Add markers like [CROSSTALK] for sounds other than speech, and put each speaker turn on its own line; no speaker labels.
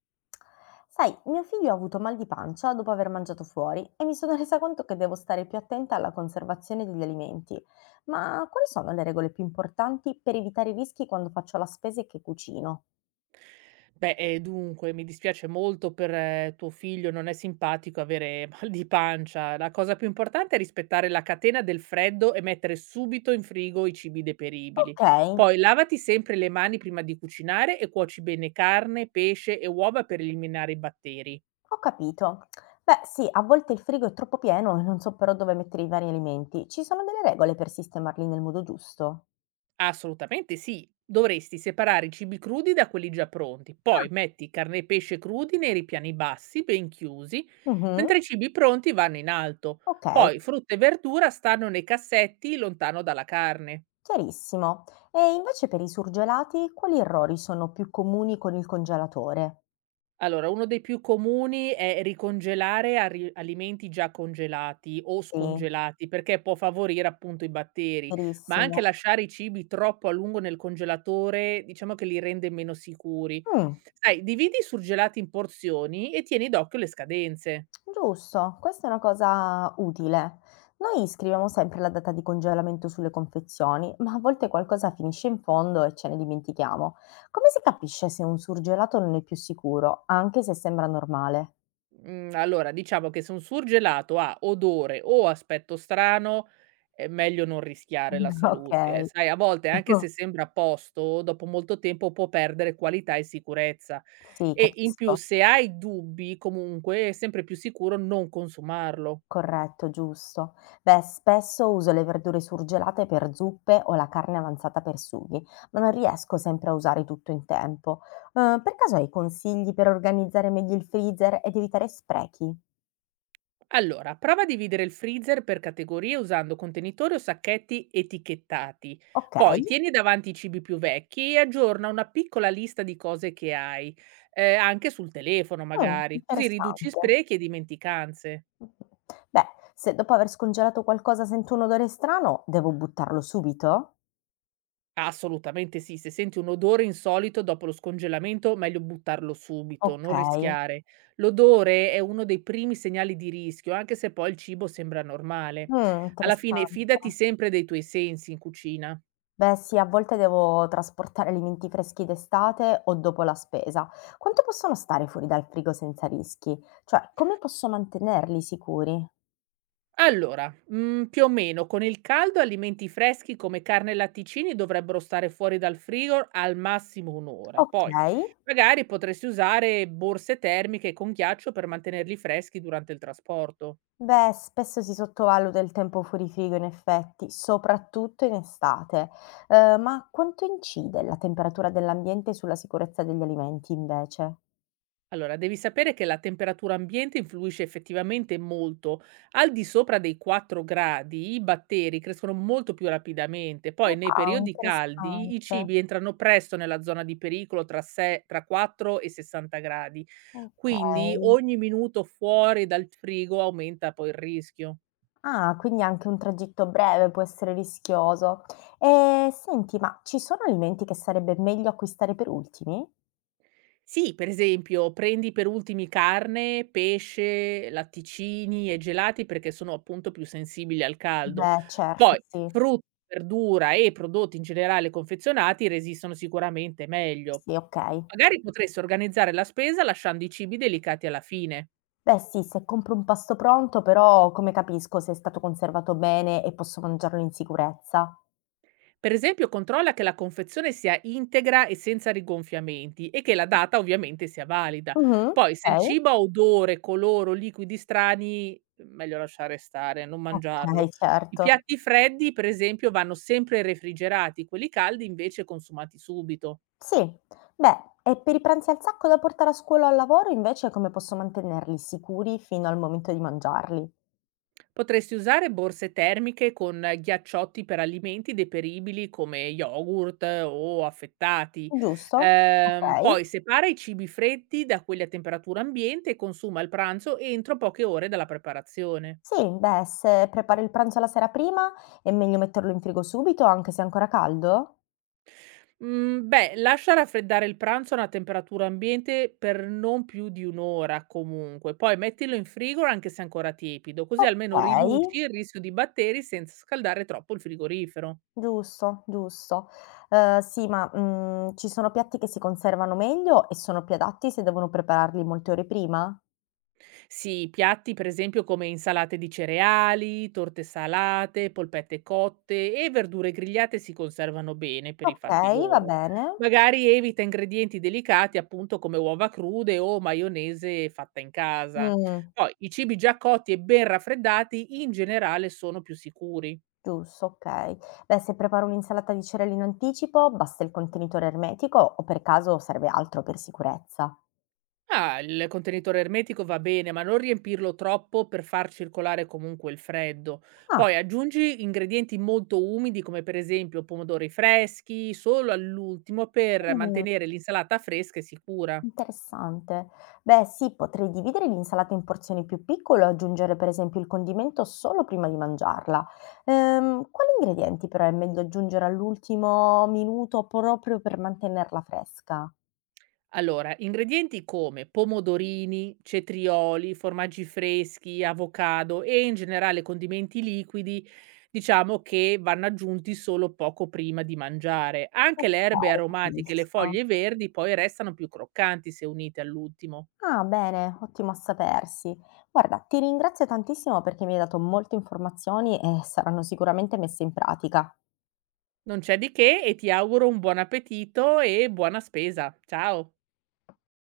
Sai, mio figlio ha avuto mal di pancia dopo aver mangiato fuori e mi sono resa conto che devo stare più attenta alla conservazione degli alimenti. Ma quali sono le regole più importanti per evitare i rischi quando faccio la spesa e che cucino?
Beh, e dunque, mi dispiace molto per tuo figlio, non è simpatico avere [LAUGHS] mal di pancia. La cosa più importante è rispettare la catena del freddo e mettere subito in frigo i cibi deperibili.
Ok,
Poi lavati sempre le mani prima di cucinare e cuoci bene carne, pesce e uova per eliminare i batteri.
ho capito. Beh, sì, a volte il frigo è troppo pieno e non so però dove mettere i vari alimenti. Ci sono delle regole per sistemarli nel modo giusto?
Assolutamente sì. Dovresti separare i cibi crudi da quelli già pronti,
Ah,
poi metti carne e pesce crudi nei ripiani bassi, ben chiusi,
mhm,
mentre i cibi pronti vanno in alto.
ok,
Poi frutta e verdura stanno nei cassetti lontano dalla carne.
chiarissimo. E invece per i surgelati, quali errori sono più comuni con il congelatore?
Allora, uno dei più comuni è ricongelare ari alimenti già congelati o
Sì.
scongelati, perché può favorire appunto i batteri, ma anche
Verissimo.
lasciare i cibi troppo a lungo nel congelatore, diciamo che li rende meno sicuri.
Mh,
Sai, dividi i surgelati in porzioni e tieni d'occhio le scadenze.
giusto, questa è una cosa utile. Noi scriviamo sempre la data di congelamento sulle confezioni, ma a volte qualcosa finisce in fondo e ce ne dimentichiamo. Come si capisce se un surgelato non è più sicuro, anche se sembra normale?
Mm, allora, diciamo che se un surgelato ha odore o aspetto strano, è meglio non
[LAUGHS]
rischiare la
Mh.
salute.
Okay.
Sai, a volte anche
[LAUGHS]
se sembra a posto, dopo molto tempo può perdere qualità e sicurezza.
Sì,
E in più
capisco.
se hai dubbi, comunque è sempre più sicuro non consumarlo.
Corretto, giusto. Beh, spesso uso le verdure surgelate per zuppe o la carne avanzata per sughi, ma non riesco sempre a usare tutto in tempo. Per caso hai consigli per organizzare meglio il freezer ed evitare sprechi?
Allora, prova a dividere il freezer per categorie usando contenitori o sacchetti etichettati.
Ok,
Poi tieni davanti i cibi più vecchi e aggiorna una piccola lista di cose che hai, anche sul telefono
mm,
magari, così riduci
interessante.
sprechi e dimenticanze.
Beh, se dopo aver scongelato qualcosa sento un odore strano, devo buttarlo subito?
Assolutamente sì, se senti un odore insolito dopo lo scongelamento, meglio buttarlo subito,
Ok,
non rischiare. L'odore è uno dei primi segnali di rischio, anche se poi il cibo sembra normale.
mm,
Alla fine,
interessante.
fidati sempre dei tuoi sensi in cucina.
Beh, sì, a volte devo trasportare alimenti freschi d'estate o dopo la spesa. Quanto possono stare fuori dal frigo senza rischi? Cioè, come posso mantenerli sicuri?
Allora, mm, più o meno, con il caldo alimenti freschi come carne e latticini dovrebbero stare fuori dal frigo al massimo un'ora.
Ok,
Poi, magari potresti usare borse termiche con ghiaccio per mantenerli freschi durante il trasporto.
beh, spesso si sottovaluta il tempo fuori frigo in effetti, soprattutto in estate. Ma quanto incide la temperatura dell'ambiente sulla sicurezza degli alimenti invece?
Allora, devi sapere che la temperatura ambiente influisce effettivamente molto. Al di sopra dei 4 gradi i batteri crescono molto più rapidamente. Poi nei
Wow,
periodi caldi i
interessante.
cibi entrano presto nella zona di pericolo tra, tra 4 e 60 gradi.
Ok.
Quindi ogni minuto fuori dal frigo aumenta poi il rischio.
Ah, quindi anche un tragitto breve può essere rischioso. E senti, ma ci sono alimenti che sarebbe meglio acquistare per ultimi?
Sì, per esempio prendi per ultimi carne, pesce, latticini e gelati perché sono appunto più sensibili al caldo.
Beh, certo,
Poi
sì.
frutta, verdura e prodotti in generale confezionati resistono sicuramente meglio.
Sì, ok.
Magari potresti organizzare la spesa lasciando i cibi delicati alla fine.
Beh, sì, se compro un pasto pronto, però come capisco se è stato conservato bene e posso mangiarlo in sicurezza?
Per esempio, controlla che la confezione sia integra e senza rigonfiamenti e che la data ovviamente sia valida.
Mhm,
Poi, se il
ok.
cibo ha odore, colore o liquidi strani, meglio lasciare stare, non
Ok,
mangiarlo. I
certo.
piatti freddi, per esempio, vanno sempre refrigerati, quelli caldi invece consumati subito.
Sì. Beh, e per i pranzi al sacco da portare a scuola o al lavoro, invece, come posso mantenerli sicuri fino al momento di mangiarli?
Potresti usare borse termiche con ghiacciotti per alimenti deperibili come yogurt o affettati.
Giusto? Ok.
Poi separa i cibi freddi da quelli a temperatura ambiente e consuma il pranzo entro poche ore dalla preparazione.
Sì, beh, se prepari il pranzo la sera prima, è meglio metterlo in frigo subito, anche se è ancora caldo?
Mm, beh, lascia raffreddare il pranzo a una temperatura ambiente per non più di un'ora comunque, poi mettilo in frigo anche se ancora tiepido, così almeno
Okay,
riduci il rischio di batteri senza scaldare troppo il frigorifero.
giusto, giusto. Sì, ma, ci sono piatti che si conservano meglio e sono più adatti se devono prepararli molte ore prima?
Sì, piatti per esempio come insalate di cereali, torte salate, polpette cotte e verdure grigliate si conservano bene per i fatti
Okay, va
loro.
bene.
Magari evita ingredienti delicati, appunto come uova crude o maionese fatta in casa.
Mh,
Poi i cibi già cotti e ben raffreddati in generale sono più sicuri.
giusto, okay. Beh, se preparo un'insalata di cereali in anticipo, basta il contenitore ermetico o per caso serve altro per sicurezza?
Ah, il contenitore ermetico va bene, ma non riempirlo troppo per far circolare comunque il freddo.
Ah,
Poi aggiungi ingredienti molto umidi, come per esempio pomodori freschi, solo all'ultimo per
mh.
mantenere l'insalata fresca e sicura.
Interessante. Beh, sì, potrei dividere l'insalata in porzioni più piccole o aggiungere per esempio il condimento solo prima di mangiarla. Quali ingredienti però è meglio aggiungere all'ultimo minuto proprio per mantenerla fresca?
Allora, ingredienti come pomodorini, cetrioli, formaggi freschi, avocado e in generale condimenti liquidi, diciamo che vanno aggiunti solo poco prima di mangiare. Anche
Ok,
le erbe aromatiche e le
capisco.
foglie verdi poi restano più croccanti se unite all'ultimo.
Ah, bene, ottimo a sapersi. Guarda, ti ringrazio tantissimo perché mi hai dato molte informazioni e saranno sicuramente messe in pratica.
Non c'è di che e ti auguro un buon appetito e buona spesa. Ciao!